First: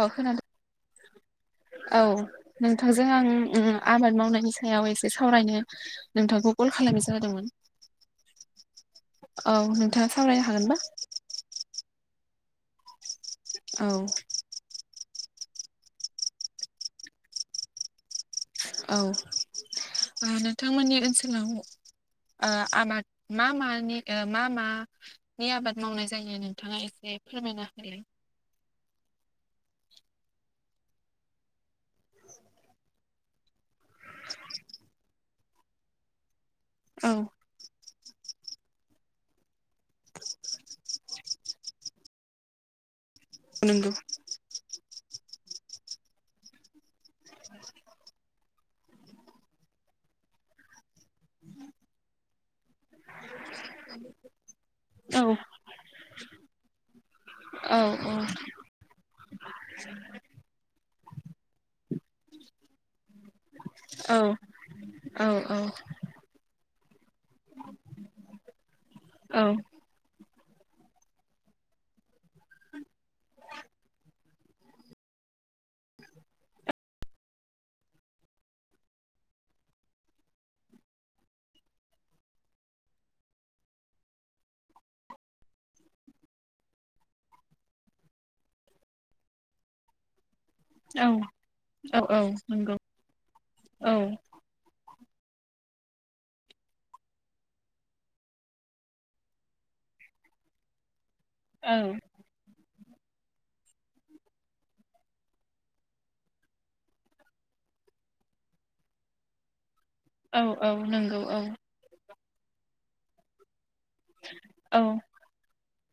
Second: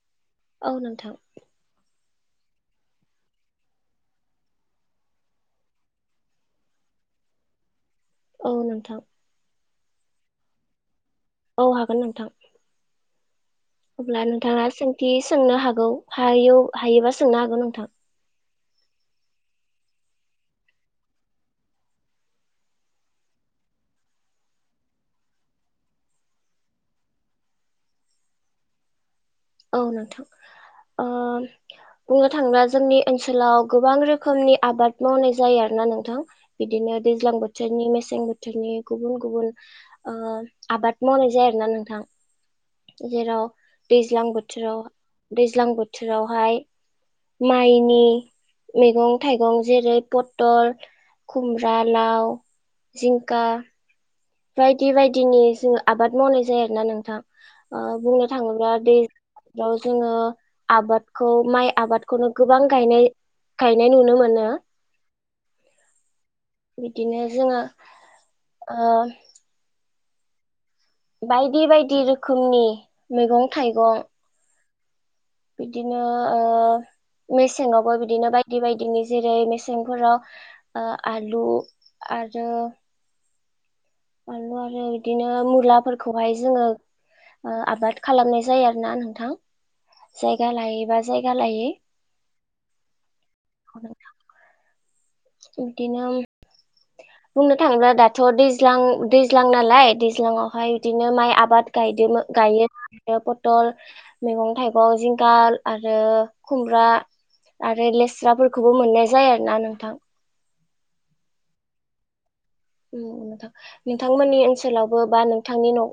अ औ नोंथां खोनादों औ नोंथांजों आं आबाद मावनायनि सायाव एसे सावरायनो नोंथांखौ कल खालामनाय जादोंमोन औ नोंथां औ नोंथांङा सावरायनो हागोनबा औ हागोन नोंथां औ अब्ला नोंथांङा सों दि सोंनो हागौ हायो हायोबा सोंनो हागौ नोंथां औ नोंथांमोननि ओनसोलाव आबाद मा मानि मा मानि आबाद मावनाय जायो नोंथांङा एसे फोरमायना होलाय औ नोंथां ओ बुंनो थांङोब्ला जोंनि ओनसोलाव गोबां रोखोमनि आबाद मावनाय जायो आरो ना नोंथां बिदिनो औ दैज्लां बोथोरनि मेसें बोथोरनि गुबुन गुबुन ओ आबाद मावनाय जायो आरोना नोंथां जेराव नंगौ दैज्लां बोथोर बोथोराव दैज्लां बोथोरावहाय माइनि मैगं थाइगं जेरै पटल खुमब्रा लाव जिंखा बायदि औ बायदिनि जोंङो आबाद मावनाय जायो आरोना नोंथां ओ औ औ बुंनो थाङोब्ला [unintelligible] जोंङो आ बादखौ माइ आबादखौनो गोबां गायनाय गायनाय नुनो औ मोनो औ औ बिदिनो जोंङो औ बायदि बायदि रोखोमनि मैगं थाइगं बिदिनो ओ मेसेंवाबो बिदिनो बायदि बायदिनि जेरै मेसेंफोराव ओ आलु आरो बानलु आरो बिदिनो मुलाफोरखौहाय जोंङो आबाद खालामनाय जायो आरोना नोंथां जाय जानाय बा औ जायगा लायै औ औ नंगौ औ बिदिनो बुंनो थांङोब्ला दाथ' दैज्लां दैज्लां नालाय दैज्लां नालाय बिदिनो माइ आबाद औ गायदों गायो। आरो पथल मैगं थाइगं जिंगाल आरो खुमब्रा आरो लेस्राफोरखौबो मोननाय जायो आरोना नोंथां। औ औ नंगौ औ थां नोंथांमोननि औ ओनसोलावबो बा नोंथांनि न'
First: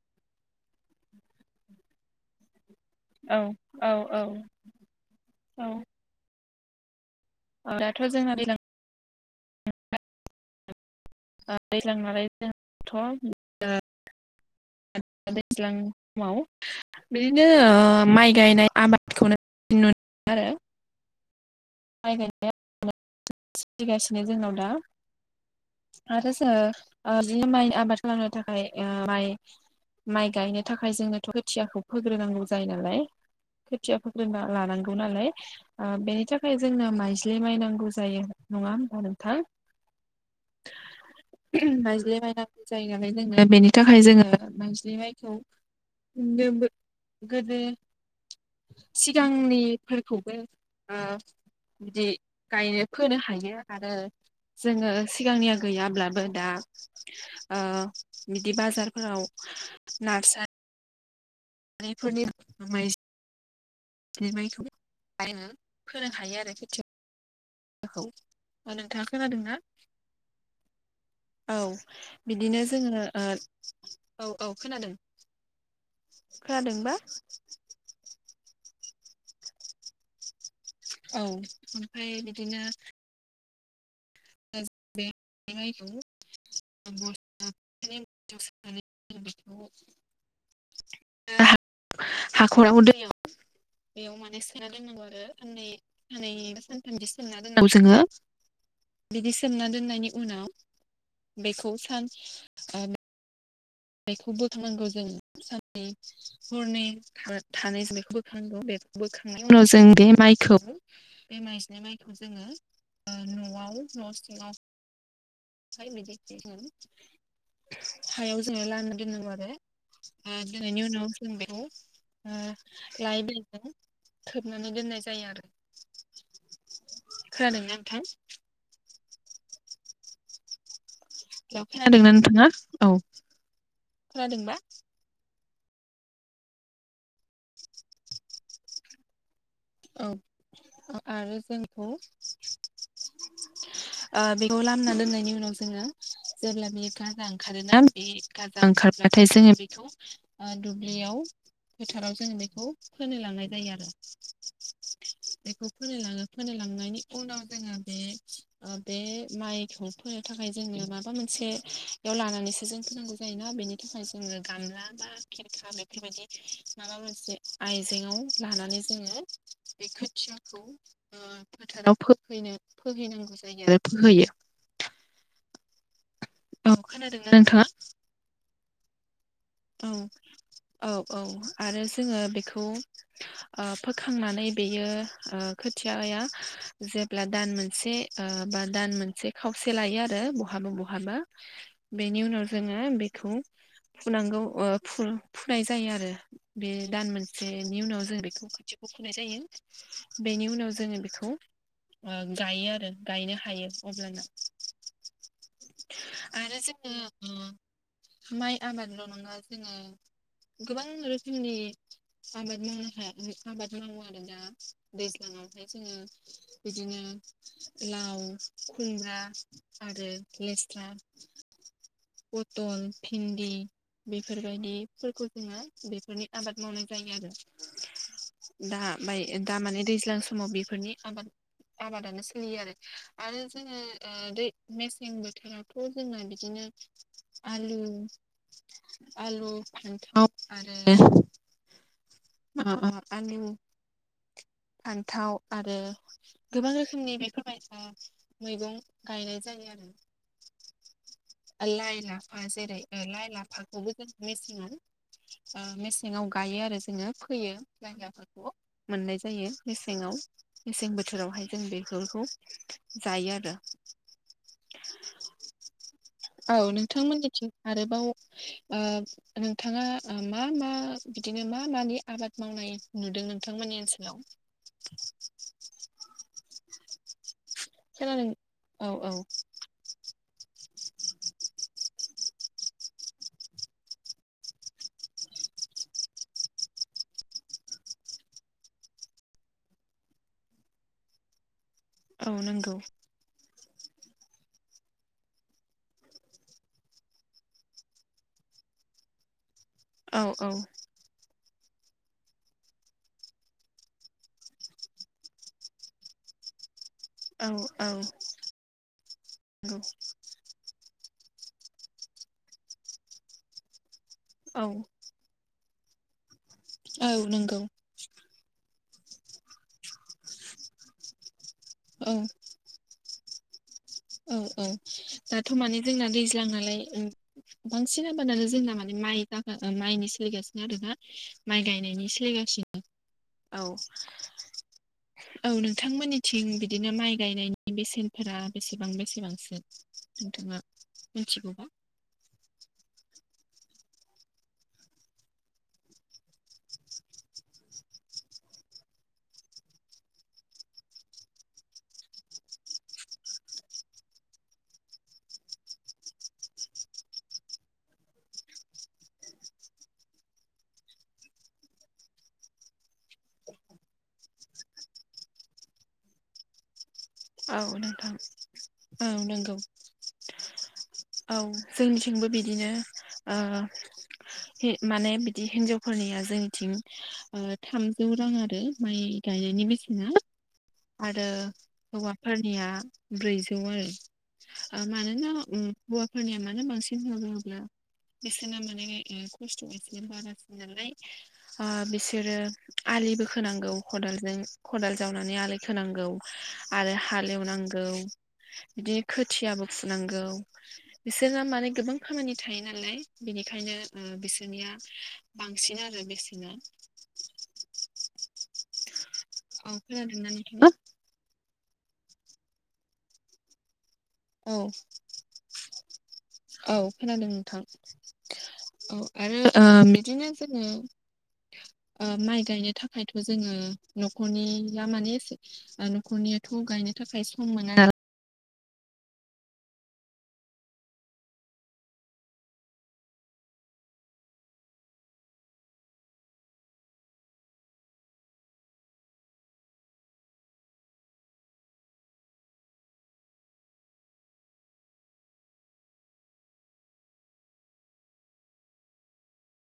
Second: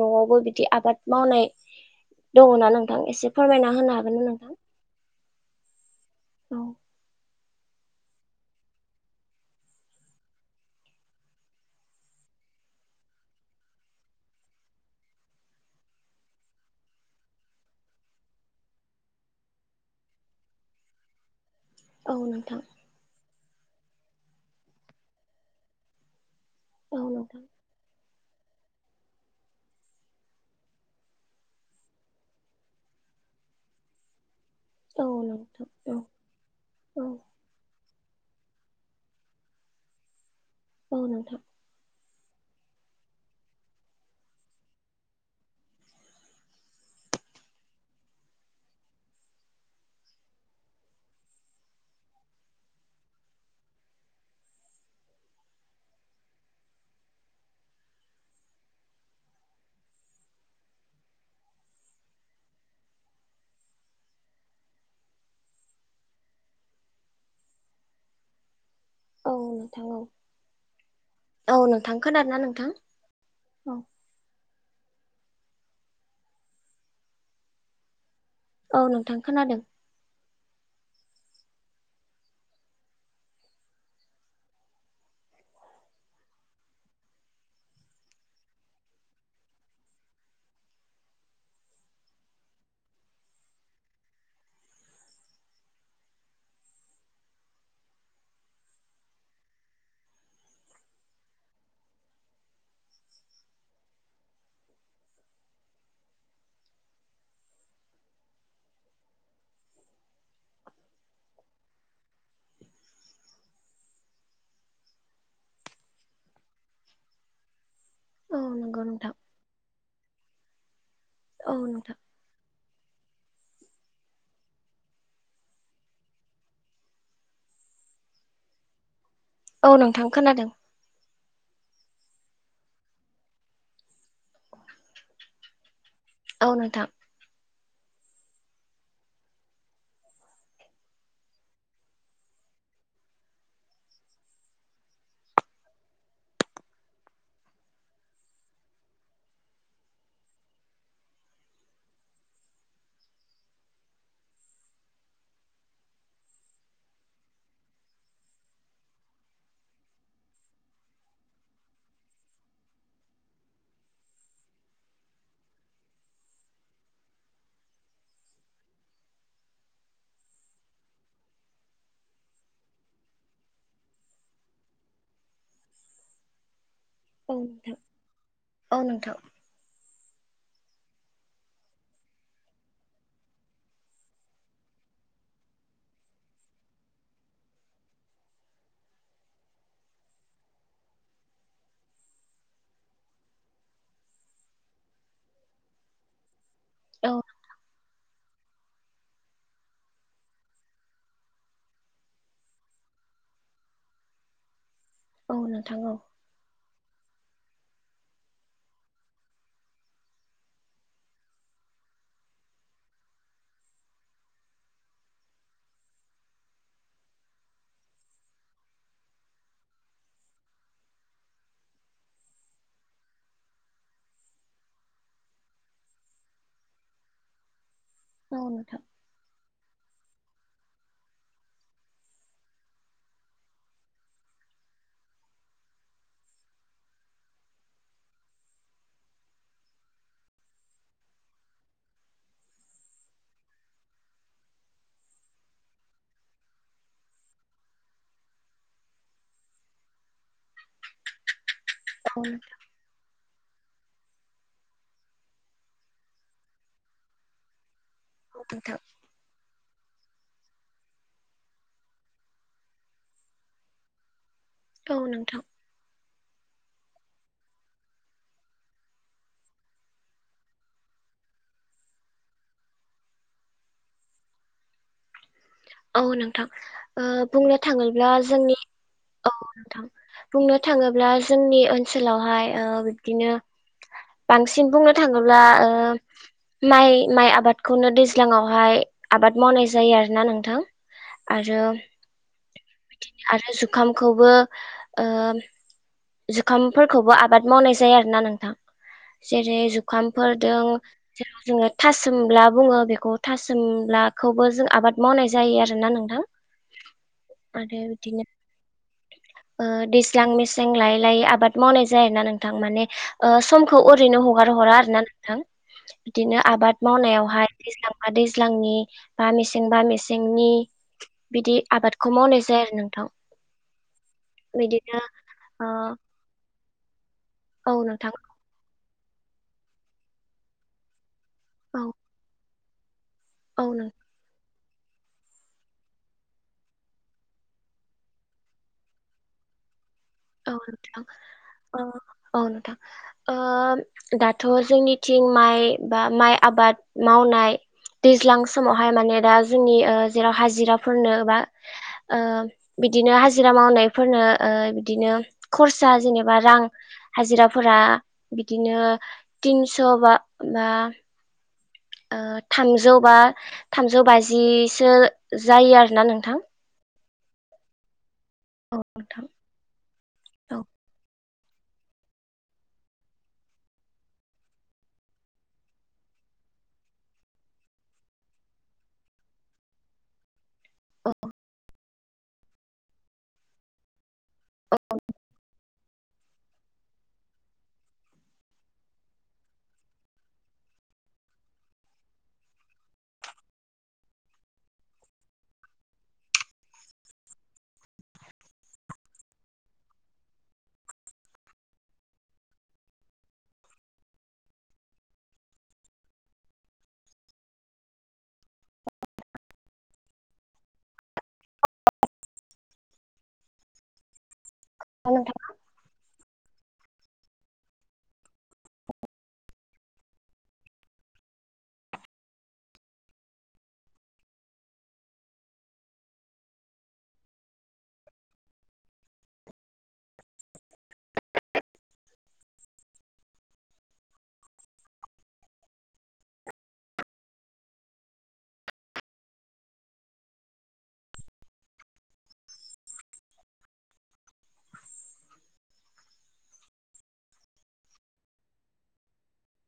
न'आवबो बिदि आबाद मावनाय दङ ना नों- -थां एसे औ फोरमायना औ होनो हागोन औ नोंथां औ दाथ' जोंहा दैज्लां दैज्लां नालाय जथ' ओ [inaudible] दैज्लां समाव बिदिनो माइ गायनाय आबादखौनो नुनो आरो माइ औ गायनाया नोंथां सोलिगासिनो जोंनाव दा आरो औ जोङो बि नोंथां माइ आबाद खालामनो थाखाय ओ माइ माइ गायनो थाखाय जोंनोथ' खोथियाखौ फोग्रोनांगौ जायो नालाय खोथिया फोग्रोना लानांगौ औ नालाय नोंथां औ बेनि थाखाय जोंनो औ माइज्लि माइनांगौ जायो नङा होमबा नोंथां? औ नोंथां जायगा लायै जायगा जायो नालाय जोङो बेनि थाखाय जोङो माइज्लि माइखौ गोदो सिगांनिफोरखौबो बिदि गायनो फोनो हायो आरो जोङो सिगांनिया गैयाब्लाबो दा ओ बिदि बाजारफोराव [unintelligible] फोरनि [unintelligible] बिखौहाय फोनो हायो आरो खोथिया नोंथाङा औ खोनादों ना? नोंथां औ औ नोंथां खोनादोंना बिदिनो नोंथां जोङो ओ औ औ खोनादों खोनादोंबा। औ नोंथां खोनादों औ ओमफ्राय बिदिनो [unintelligible] [unintelligible] हाखराव दैयाव बेयाव माने सोमना दोननांगौ आरो सननै बा सानथामनि सोमना दोननांगौ जोङो बिदि सोमना दोननायनि उनाव बेखौ सान बेखौ बोथनांगौ जों साननै हरनै थानाय जों बेखौ बोथनांगौ बे बोखांनायनि उनाव जों बे माइखौ बे माइज्लि माइखौ जोङो न'आव न सिङाव [inaudible] [unintelligible] औ हायाव जोंहा नंगौ लामनानै नोंथां दोननांगौ आरो आ बेनि उनाव जों औ बेखौ नोंथां ओ [unintelligible] खोबनानै दोननाय जायो आरो। खोनादोंना नोंथां? औ नोंथां खोनादों। खोनादोंना नोंथाङा औ खोनादोंना औ नोंथां औ आरो जोंखौ ओ बेखौ लामना दोननायनि उनाव जोङो जेब्ला बियो गाजा ओंखारोना बे गाजा ओंखारब्लाथाय जोङो बेखौ दुब्लियाव फोथाराव जोङो बेखौ फोनो लांनाय जायो आरो [inaudible] बेखौ फोनो लाङो फोनो लांनायनि उनाव जोङो बे बे माइखौ फोनो थाखाय जोङो माबा मोनसेयाव लानानैसो जों होनांगौ जायोना बेनि थाखाय जोङो गामला बा खिरखा बेफोरबायदि माबा मोनसे आइजेंङाव लानानै जोङो बे [inaudible] खोथियाखौ फोथाराव फोहैनो फोहैनांगौ जायो आरो फोहैयो [inaudible] औ खोनादों औ नोंथाङा नोंथां औ नोंथां औ औ औ आरो जोङो बेखौ फोखांनानै बेयो खोथियायख जेब्ला दान मोनसे बा दान मोनसे खावसे लायो आरो ब बहाबा बहाबा बेनि उनाव जोङो बेखौ फुनांगौ फुनाय जायो आरो बे दान औ मोनसेनि उनाव जों बेखौ खाथिखौ फुनाय जायो बेनि उनाव जोङो बेखौ गायो आरो गायनो हायो अब्लाना औ नोंथां औ आरो जोङो माइ आबादल नङा जोङो गोबां रोखोमनि आबाद मावनो हाया आबाद मावो आरो दैज्लां आवहाय जोङो बिदिनो लाव खुमब्रा आरो लेस्रा पथल भिन्दि बेफोरबायदिफोरखौ जोङो बेफोरनि आबाद मावनाय जायो औ आरो दा नोंथां दा माने दैज्लां समाव बेफोरनि आबाद आबादानो सोलियो आरो आरो जोङो दै मेसें बोथोरावथ जोंना बिदिनो आलु आलु फाखन्थाव आरो उम उम [inaudible] फान्थाव आरो गोबां रोखोमनि बेफोरबायायसा मैगं गायनाय जायो लाइ औ लाफा जेरै लाइ ला फाखौबो जों मेसेङाव मेसेङाव गायो आरो जोङो फोयो लखय लाफाखौ नोंथां मोननाय जायो मेसेङाव मेसें बोथोरावहाय जों बेफोरखौ जायो आरो औ नोंथां औ नोंथांमोननिथिं आरोबाव नोंथाङा मा मा बिदिनो मा मानि आबाद मावनाय नुदों नोंथांमोननि ओनसोलाव औ नोंथां बुंनो थाङोब्ला खोनादों जोंनि औ नोंथां बुंनो थाङोब्ला जोंनि ओनसोलावहाय बिबदिनो बांसिन बुंनो थाङोब्ला माइ माइ आबादखौनो दैज्लाङावहाय आबाद मावनाय जायो आरो ना नों थां आरो औ नंगौ आरो जुखामखौबो जुखामफोरखौबो आबाद मावनाय जायो आरो ना नोंथां जेरै औ जुखामफोर औ जों जेराव जों थासुमला बुङो बेखौ थासुमलाखौबो जों आबाद मावनाय जायो आरोना नोंथां औ आरो औ बिदिनो नंगौ दैज्लां मे लायै लायै आबाद मावनाय जायोना नोंथां माने ओ समखौ ओरैनो हगार औ हरा आरोना नोंथां। बिदिनो आबाद औ मावनायावहाय नंगौ दैज्लांबा दैज्लांनि बा मेसें बा मेसेंनि बिदि औ आबादखौ मावनाय जाया आरो नोंथां। औ औ बिदिनो दाथ ओ माने जोंना दैज्लां नालाय औ औ बांसिन नोंथां आबादानो जोंना मान ने [unintelligible] माइनि सोलिगासिनो आरोना माइ औ गायनायनि सोलिगासिनो। औ औ नोंथांमोननिथिं बिदिनो माइ गायनायनि बेसेनफोरा बेसेबां बेसेबांसो? औ नोंथाङा नोंथां मिथिगौबा ओ औ नोंथां। ओ दाथ' जोंनिथिं माइ बा माइ आबाद मावनाय दैज्लां समावहाय माने दा जोंनि ओ जेराव हाजिराफोरनो बा ओ बिदिनो हाजिरा मावनायफोरनो ओ बिदिनो खरसा जेनेबा रां हाजिरा फोरा बिदिनो तिनस' [unintelligible] बा ओ थामजौ बा थामजौ बाजिसो जायो आरोना नोंथां। औ नोंथां औ नोंगौ। औ जोंनिथिंबो बिदिनो ओ हि माने बिदि हिनजावफोरनि या जोंनिथिं ओ थामजौ रां आरो माइ गायनायनि बेसेना। आरो हौवाफोरनिया ब्रैजौ आरो। ओ मानोना उम हौवाफोरनिया मानो बांसिन होन्ना बुङोब्ला बिसोरना माने ओ खस्थ' एसे बारासिन नालाय बिसोरो आ लिबो खोनांगौ खालजों खदाल जावनानै आलि खोनांगौ आरो हालेवनांगौ बिदिनो खोथियाबो फुनांगौ बिसोरना माने गोबां खामानि थायो नालाय बिनि खायनो ओ बिसोरनिया बांसिन आरो बेसेना। [inaudible] औ खोनादों ना नोंथाङा? औ [unintelligible] औ खोनादों नोंथां? औ आरो ओ बिदिनो जोंङो ओ माइ गायनो थाखायथ' जोंङो न'खरनिया माने एसे ओ न'खरनियाथ' खौ गायनो थाखाय सम मोना